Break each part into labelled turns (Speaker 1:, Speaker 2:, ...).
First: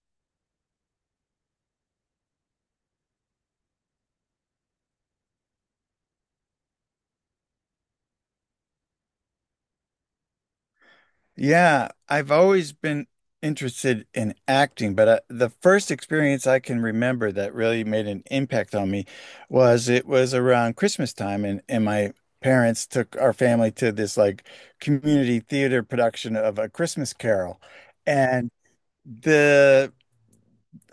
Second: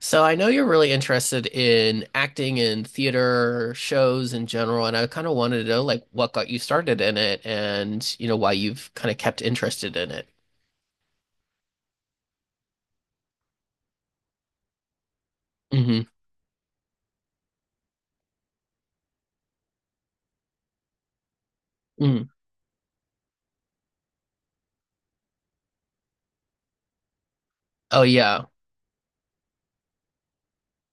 Speaker 1: So I know you're really interested in acting and theater shows in general, and I kind of wanted to know like what got you started in it and why you've kind of kept interested in it.
Speaker 2: Yeah, I've always been interested in acting, but the first
Speaker 1: Hmm.
Speaker 2: experience I can remember that really made an impact on me was it was around Christmas time, and my
Speaker 1: Mm.
Speaker 2: parents took our family to this like community theater production of A Christmas Carol.
Speaker 1: Oh yeah.
Speaker 2: And the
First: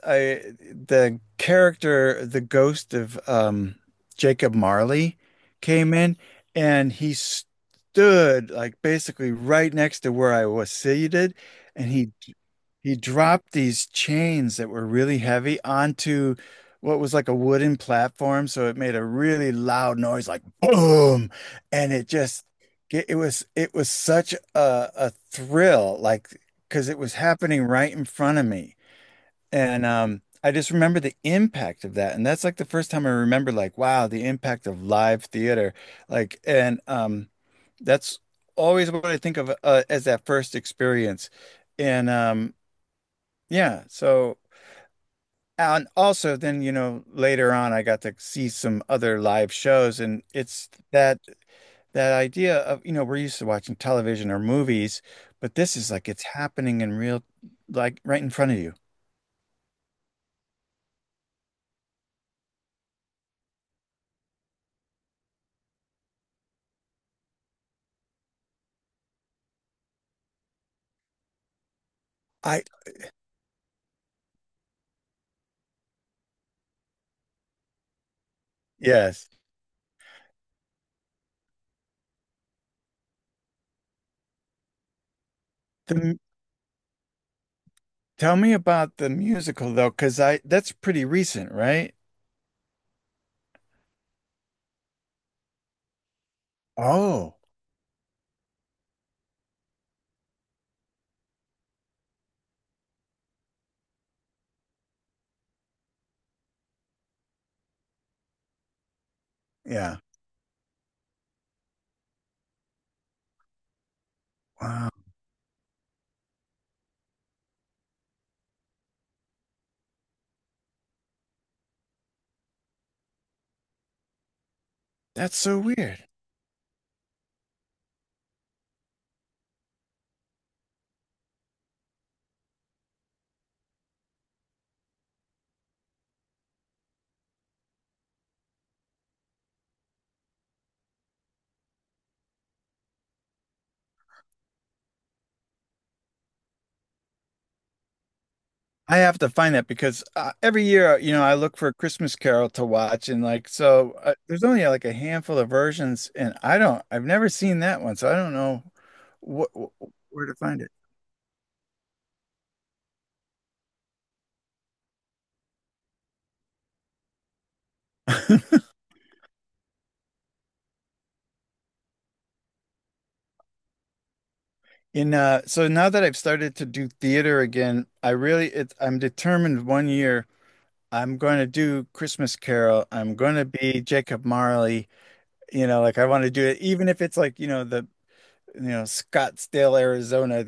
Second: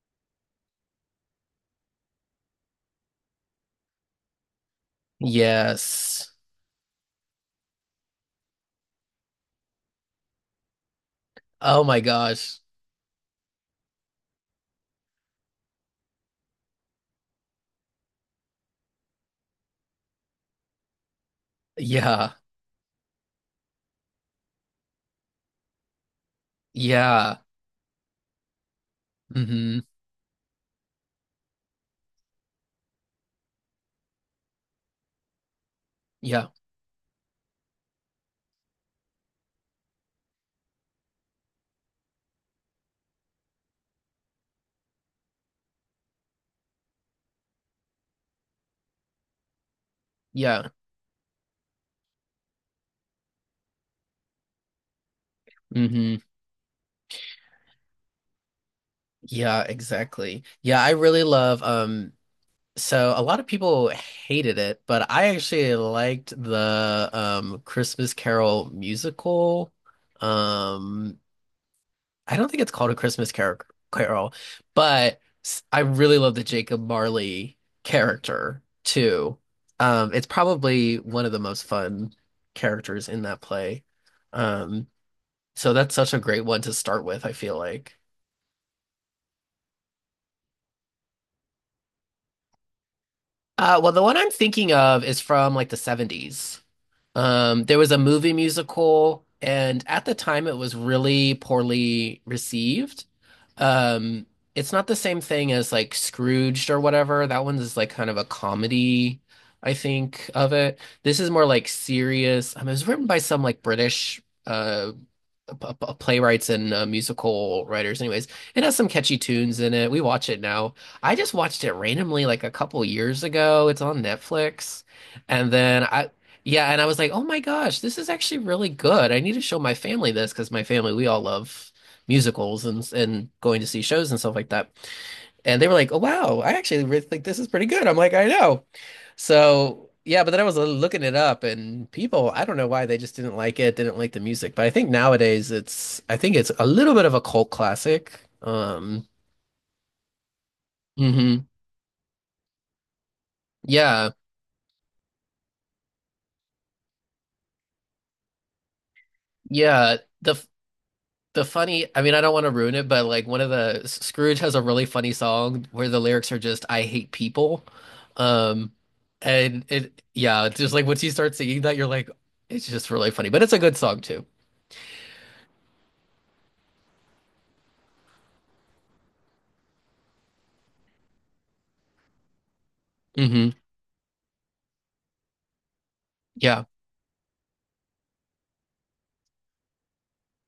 Speaker 2: I the character, the ghost of Jacob Marley came in
Speaker 1: Yes.
Speaker 2: and he stood like basically right next to where I was seated
Speaker 1: Oh
Speaker 2: and
Speaker 1: my
Speaker 2: he
Speaker 1: gosh.
Speaker 2: he dropped these chains that were really heavy onto what was like a wooden platform, so it made a really loud noise like boom. And it
Speaker 1: Yeah.
Speaker 2: just it was such a thrill, like because it was
Speaker 1: Yeah.
Speaker 2: happening right in front of me.
Speaker 1: Hmm.
Speaker 2: And I just remember the impact of that. And that's like the first time I remember, like, wow, the impact of live theater. Like,
Speaker 1: Yeah.
Speaker 2: and that's always what I think of as that first experience. And yeah, so and also then, you know, later on I got to see some other live shows, and
Speaker 1: Yeah.
Speaker 2: it's that idea of, you know, we're used to watching television or movies, but this is like
Speaker 1: Hmm.
Speaker 2: it's happening in real, like right in front of you.
Speaker 1: Yeah, exactly. Yeah, I really love. So a lot of people hated it, but I actually liked the Christmas Carol musical. Um I don't think
Speaker 2: I,
Speaker 1: it's called a Christmas Carol, but I really love the Jacob Marley character
Speaker 2: yes.
Speaker 1: too. It's probably one of the most fun characters in that play. Um so that's such
Speaker 2: The
Speaker 1: a great one to start with, I feel like.
Speaker 2: Tell me about the musical though, because I that's pretty recent, right?
Speaker 1: Well, the one I'm thinking of is from like the '70s.
Speaker 2: Oh,
Speaker 1: There was a movie musical, and at the time it was really poorly received. Um, it's not the same thing as like Scrooged or whatever. That one's is like kind of a comedy, I
Speaker 2: yeah.
Speaker 1: think, of it. This is more like serious. It was written by some like British
Speaker 2: Wow.
Speaker 1: uh playwrights and musical writers. Anyways, it has some catchy tunes in it. We watch it now. I just watched it randomly like a couple years ago. It's on Netflix,
Speaker 2: That's
Speaker 1: and
Speaker 2: so
Speaker 1: then
Speaker 2: weird.
Speaker 1: I yeah, and I was like, oh my gosh, this is actually really good. I need to show my family this because my family, we all love musicals and going to see shows and stuff like that. And they were like, oh wow, I actually really think this is pretty good. I'm like, I know. So yeah, but then I was looking it up, and people, I don't know why, they just didn't like it, didn't like the music. But I think nowadays it's, I think it's a little bit of a cult classic.
Speaker 2: I have to find that because every year, you know, I
Speaker 1: Mhm.
Speaker 2: look for a Christmas Carol to watch, and like so
Speaker 1: Yeah,
Speaker 2: there's only like a handful of versions, and I've never seen that one, so I don't know what,
Speaker 1: yeah.
Speaker 2: where
Speaker 1: The
Speaker 2: to
Speaker 1: f-
Speaker 2: find it.
Speaker 1: the funny, I mean, I don't want to ruin it, but like one of the Scrooge has a really funny song where the lyrics are just "I hate people," um, and yeah, it's just like once you start singing that, you're like, it's just really funny. But it's a good song too.
Speaker 2: And so now that I've started to do theater again, I really it's I'm determined one year I'm going to do Christmas Carol. I'm going to
Speaker 1: Hmm.
Speaker 2: be Jacob Marley. You know, like I want to do it,
Speaker 1: Yeah.
Speaker 2: even if it's like, you know, you know, Scottsdale, Arizona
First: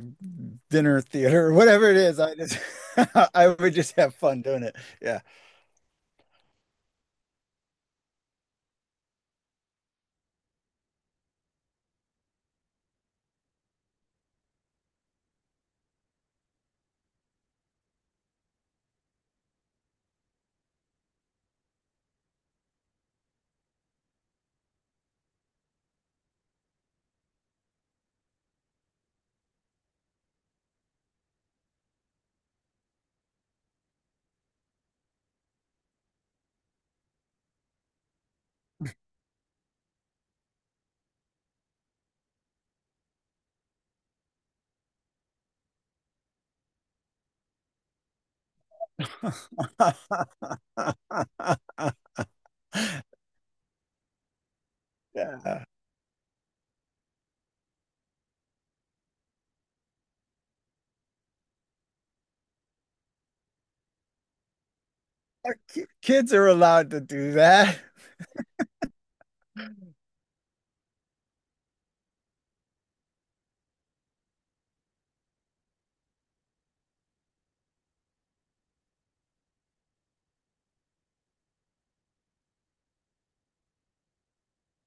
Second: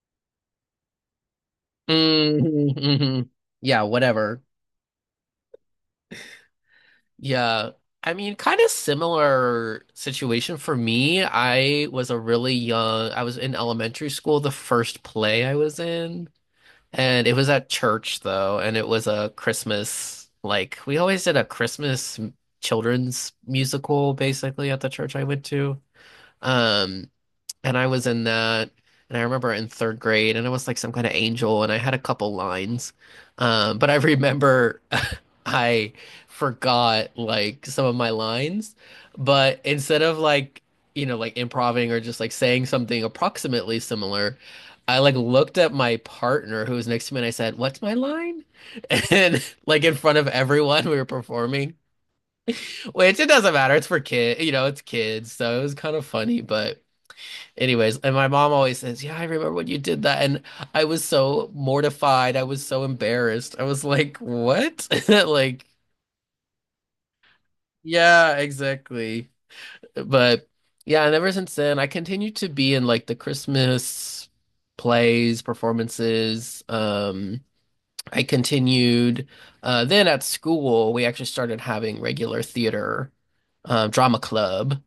Speaker 2: dinner theater or whatever it is. I
Speaker 1: Hmm.
Speaker 2: just,
Speaker 1: Hmm.
Speaker 2: I would
Speaker 1: Yeah.
Speaker 2: just have fun
Speaker 1: Whatever.
Speaker 2: doing it. Yeah.
Speaker 1: Yeah. I mean, kind of similar situation for me. I was a really young, I was in elementary school, the first play I was in, and it was at church though, and it was a Christmas, like we always did a Christmas children's musical basically at the church I went to. Um, and I was in that, and I remember in third grade, and I was like some kind of angel, and I had a couple lines. But I remember I forgot like some of my lines, but instead of like, like improvising or just like saying something approximately similar, I like looked at my partner who was next to me and I said, "What's my line?" And like in front of everyone we were performing, which it doesn't matter, it's for kid, it's kids, so it
Speaker 2: Yeah.
Speaker 1: was kind of funny, but. Anyways, and my mom always says, "Yeah, I remember when you did that." And I was so mortified. I was so embarrassed. I was like, "What?" Like,
Speaker 2: Kids are allowed to do that.
Speaker 1: yeah, exactly. But yeah, and ever since then, I continue to be in like the Christmas plays, performances. I continued, then at school, we actually started having regular theater, drama club.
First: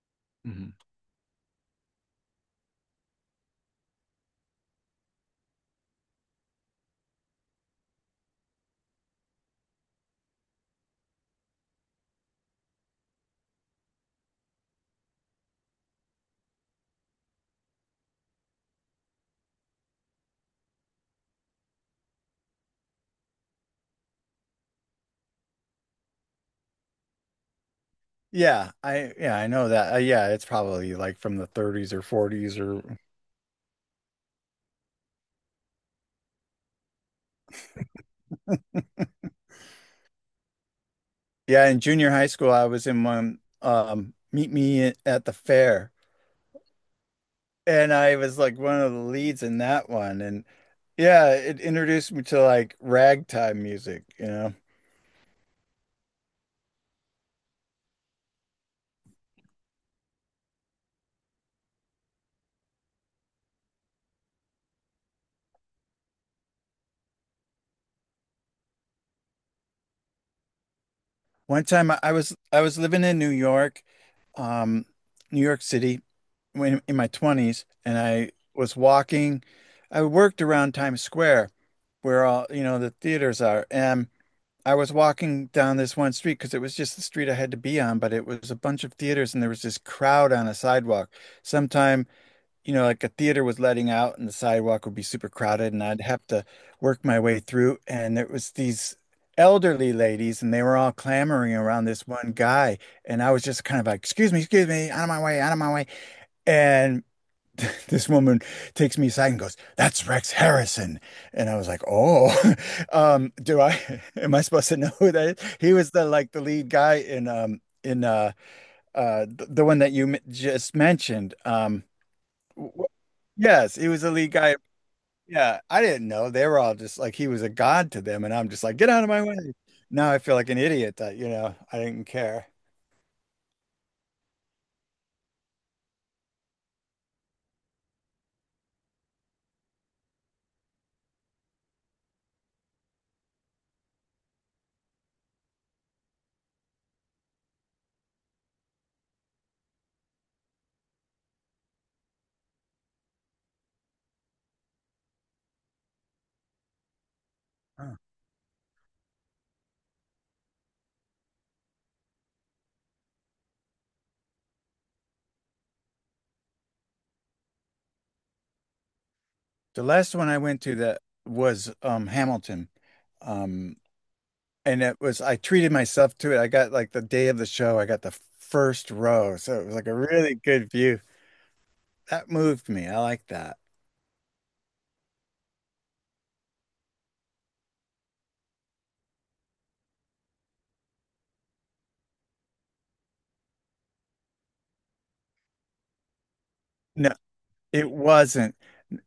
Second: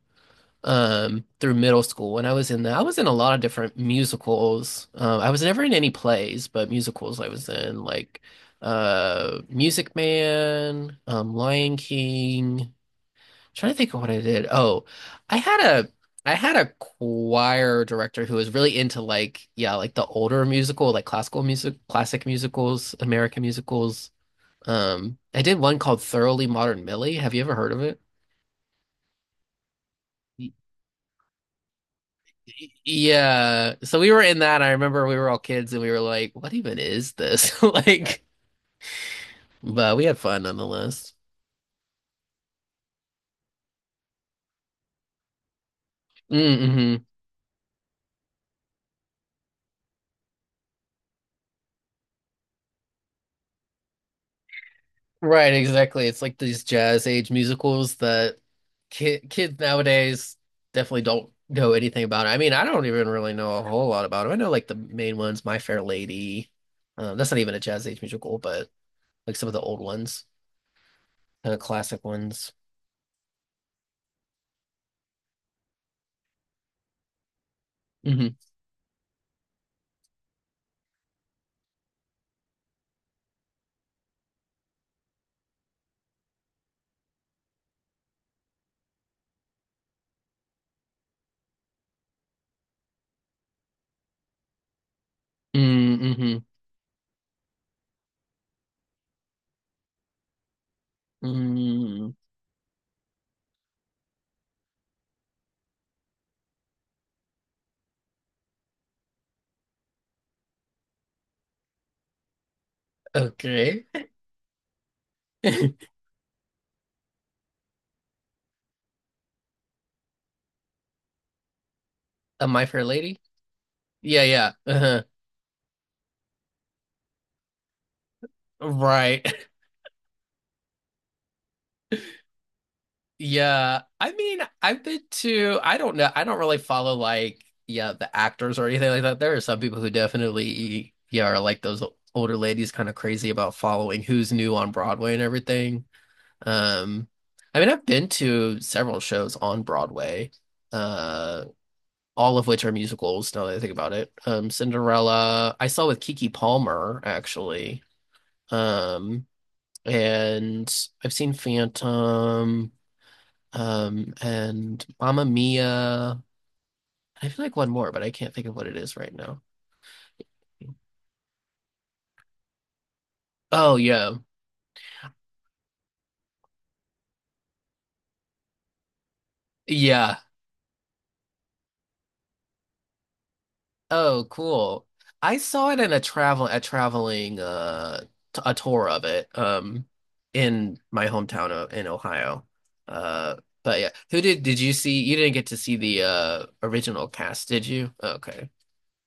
Speaker 1: Through middle school, and I was in a lot of different musicals. I was never in any plays, but musicals I was in like Music Man, Lion King. Trying to think of what I did. Oh, I had a I had a choir director who was really into like yeah, like the older musical, like classical music, classic musicals, American musicals. I did one called Thoroughly Modern Millie. Have you ever heard of it?
Speaker 2: Yeah, I know that. Yeah, it's probably like from the 30s or 40s or
Speaker 1: Yeah. So we were in that. I remember we were all kids and we were like, what even is this? Like, but we had fun nonetheless.
Speaker 2: yeah, in junior high school I was in one Meet Me at the Fair,
Speaker 1: Mm-hmm.
Speaker 2: and I was like one of the leads in that one. And yeah, it introduced me to like ragtime music, you know.
Speaker 1: Right, exactly. It's like these jazz age musicals that ki kids nowadays definitely don't know anything about. I mean, I don't even really know a whole lot about them. I know like the main ones, My Fair Lady. That's not even a jazz age musical, but like some of the old ones, kind of
Speaker 2: One time
Speaker 1: classic ones.
Speaker 2: I was living in New York, um New York City, when in my 20s. And I
Speaker 1: Mm-hmm.
Speaker 2: was walking, I worked around Times Square where all, you know, the theaters are. And I was walking down this one street because it was just the street I had to be on, but it was a bunch of theaters, and there was this crowd on a sidewalk. Sometime, you know, like a theater was letting out and the sidewalk would be super crowded and I'd have
Speaker 1: Mm-hmm.
Speaker 2: to work my way through. And it was these elderly ladies, and they were all clamoring around
Speaker 1: Mm-hmm.
Speaker 2: this
Speaker 1: Mm-hmm.
Speaker 2: one guy. And I was just kind of like, excuse me, out of my way, out of my way. And this woman takes me aside and goes, "That's Rex Harrison," and I was like, "Oh, do I?
Speaker 1: Okay.
Speaker 2: Am I supposed to know who that is?" He was the like the lead guy in the one that you m just mentioned.
Speaker 1: A My Fair
Speaker 2: W-
Speaker 1: Lady?
Speaker 2: yes, he was the
Speaker 1: Yeah,
Speaker 2: lead
Speaker 1: yeah.
Speaker 2: guy.
Speaker 1: Uh-huh.
Speaker 2: Yeah, I didn't know they were all just like he was a god to them, and I'm just like, "Get out of my
Speaker 1: Right.
Speaker 2: way!" Now I feel like an idiot that you know I didn't care.
Speaker 1: Yeah. I mean, I don't know, I don't really follow like, yeah, the actors or anything like that. There are some people who definitely, yeah, are like those older ladies, kind of crazy about following who's new on Broadway and everything. Um, I mean, I've been to several shows on Broadway, uh, all of which are musicals now that I think about it. Cinderella, I saw with Kiki Palmer actually.
Speaker 2: Huh.
Speaker 1: Um, and I've seen Phantom, and Mamma Mia. I feel like one more, but I can't think of what it is right now.
Speaker 2: The last one I went to that was Hamilton.
Speaker 1: Oh
Speaker 2: Um
Speaker 1: yeah,
Speaker 2: and it was I treated myself to it. I got like the day of the show, I got the first row. So it was like a
Speaker 1: yeah.
Speaker 2: really good view. That moved me. I like that.
Speaker 1: Oh, cool. I saw it in a traveling a tour of it in my hometown in Ohio. Uh, but yeah, who did you see? You didn't get to see the original
Speaker 2: No,
Speaker 1: cast, did
Speaker 2: it
Speaker 1: you? Okay.
Speaker 2: wasn't.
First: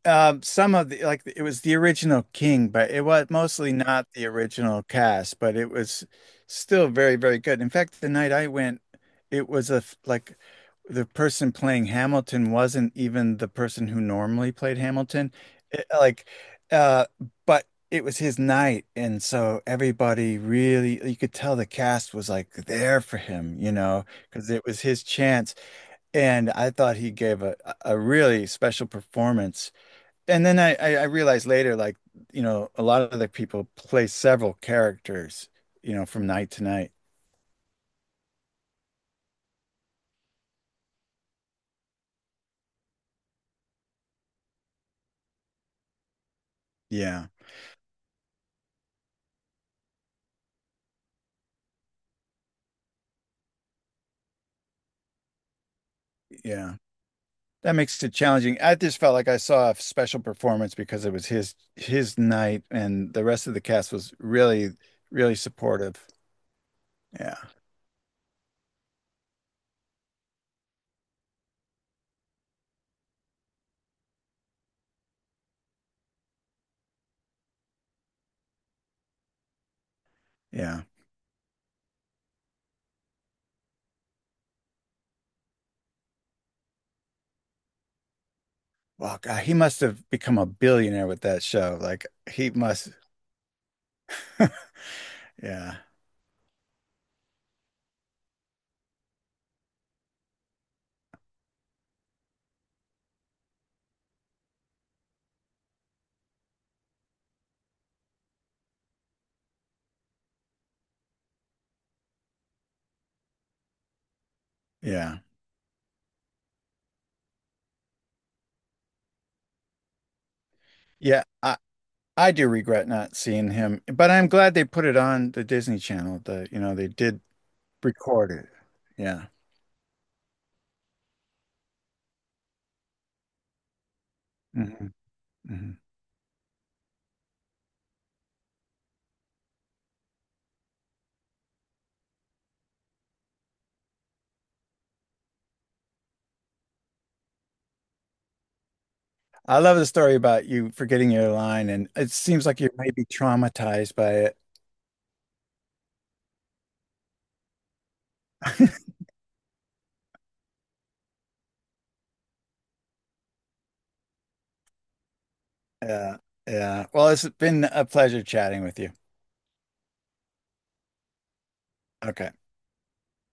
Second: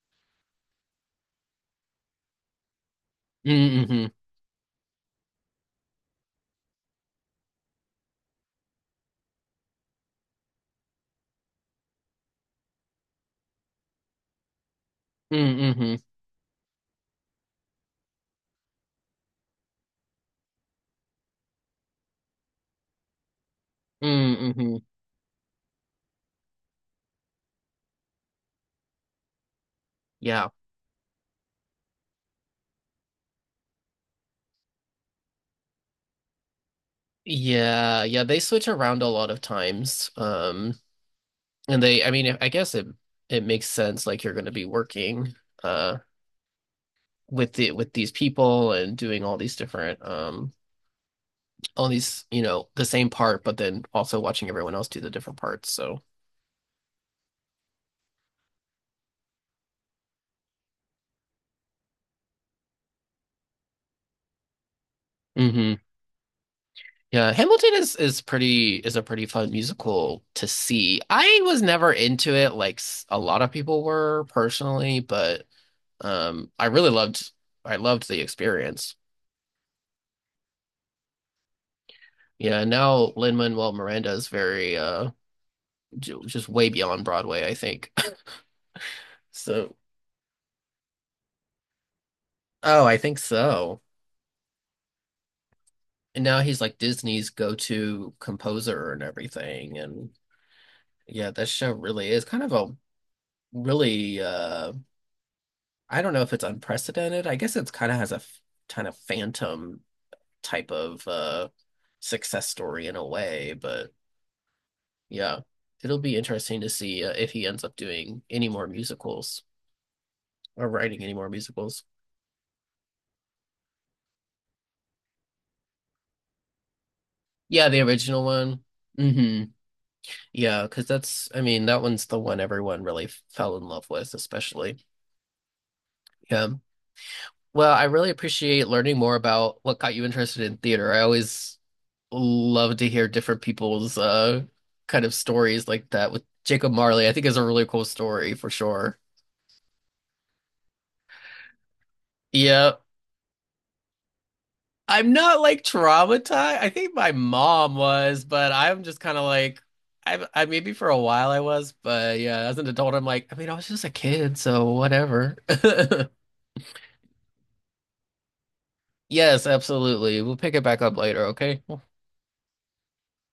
Speaker 2: Some of the like it was the original King, but it was mostly not
Speaker 1: Mm-hmm.
Speaker 2: the original cast, but it was still very, very good. In fact, the night I went, it was like the person playing Hamilton wasn't even the person who normally played Hamilton. It-
Speaker 1: Mm-hmm.
Speaker 2: like, uh, but it was his night, and so everybody really you could tell the cast was like there for him, you know, because it
Speaker 1: Mm-hmm.
Speaker 2: was his chance. And I thought he gave a really special performance. And
Speaker 1: Yeah.
Speaker 2: then I realized later, like, you know, a lot of the people play several characters, you know, from night to night.
Speaker 1: Yeah, yeah, they switch around a lot of times. And they, I mean, I guess it makes sense like you're going to be working uh
Speaker 2: Yeah.
Speaker 1: with these people and doing all these different all these, the same part, but then also watching everyone else do the different parts. So,
Speaker 2: Yeah. That makes it challenging. I just felt like I saw a special performance because it was his night, and the rest of the cast was really, really
Speaker 1: hmm
Speaker 2: supportive.
Speaker 1: yeah,
Speaker 2: Yeah.
Speaker 1: Hamilton is a pretty fun musical to see. I was never into it like a lot of people were personally, but um I really loved I loved the experience.
Speaker 2: Yeah.
Speaker 1: Yeah, now Lin-Manuel Miranda is very just way beyond Broadway, I think.
Speaker 2: Well, God, he
Speaker 1: So,
Speaker 2: must have become a billionaire with that show. Like he
Speaker 1: oh,
Speaker 2: must,
Speaker 1: I think so.
Speaker 2: yeah.
Speaker 1: And now he's like Disney's go-to composer and everything. And yeah, that show really is kind of a really, I don't know if it's unprecedented. I guess it's kind of has kind of phantom type of success story in a way, but
Speaker 2: Yeah.
Speaker 1: yeah, it'll be interesting to see if he ends up doing any more musicals or writing any
Speaker 2: Yeah.
Speaker 1: more musicals.
Speaker 2: I do regret not seeing him, but I'm glad they put it on the Disney Channel. You know, they did
Speaker 1: Yeah, the original
Speaker 2: recorded.
Speaker 1: one.
Speaker 2: Yeah.
Speaker 1: Hmm. Yeah, because that's, I mean, that one's the one everyone really fell in love with, especially.
Speaker 2: hmm hmm
Speaker 1: Yeah. Well, I really appreciate learning more about what got you interested in theater. I always love to hear different people's kind of stories like that with Jacob Marley. I think is a really cool story for sure.
Speaker 2: I love the story about you forgetting your line, and it seems like you
Speaker 1: Yeah.
Speaker 2: may be traumatized by it.
Speaker 1: I'm not like traumatized. I think my mom was, but I'm just kind of like, I maybe for a while I was, but yeah, as an adult, I'm like, I mean, I was just a kid, so whatever.
Speaker 2: Yeah. Yeah. Well, it's been a pleasure chatting with you.
Speaker 1: Yes, absolutely. We'll pick it back up later, okay?
Speaker 2: Okay.